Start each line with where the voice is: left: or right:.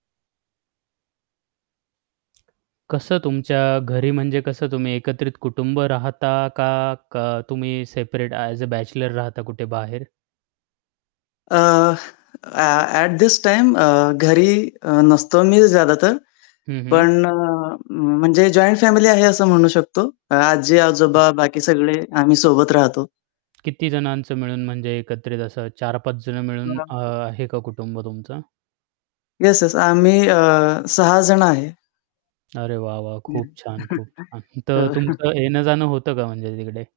right: कसं तुमच्या घरी म्हणजे कसं तुम्ही एकत्रित कुटुंब राहता का, क तुम्ही सेपरेट ॲज अ, बॅचलर राहता कुठे बाहेर?
left: अ, ॲ ॲट धिस टाईम अ, घरी अ, नसतो मी ज्यादा तर.
right: हं, हं.
left: पण अ, म्हणजे जॉइंट फॅमिली आहे असं म्हणू शकतो.
right: [unintelligible]
left: आजी-आजोबा बाकी सगळे आम्ही सोबत राहतो.
right: किती जणांचं मिळून म्हणजे एकत्रित असं 4-5 जण मिळून अ,
left: [unintelligible]
right: आहे का कुटुंब तुमचं?
left: Yes, yes. आम्ही अ, 6 जण आहे.
right: अरे वाह, वाह!
left: हं.
right: खूप छान, खूप छान. तर
left: हो.
right: तुमचं येणं-जाणं होतं का म्हणजे तिकडे?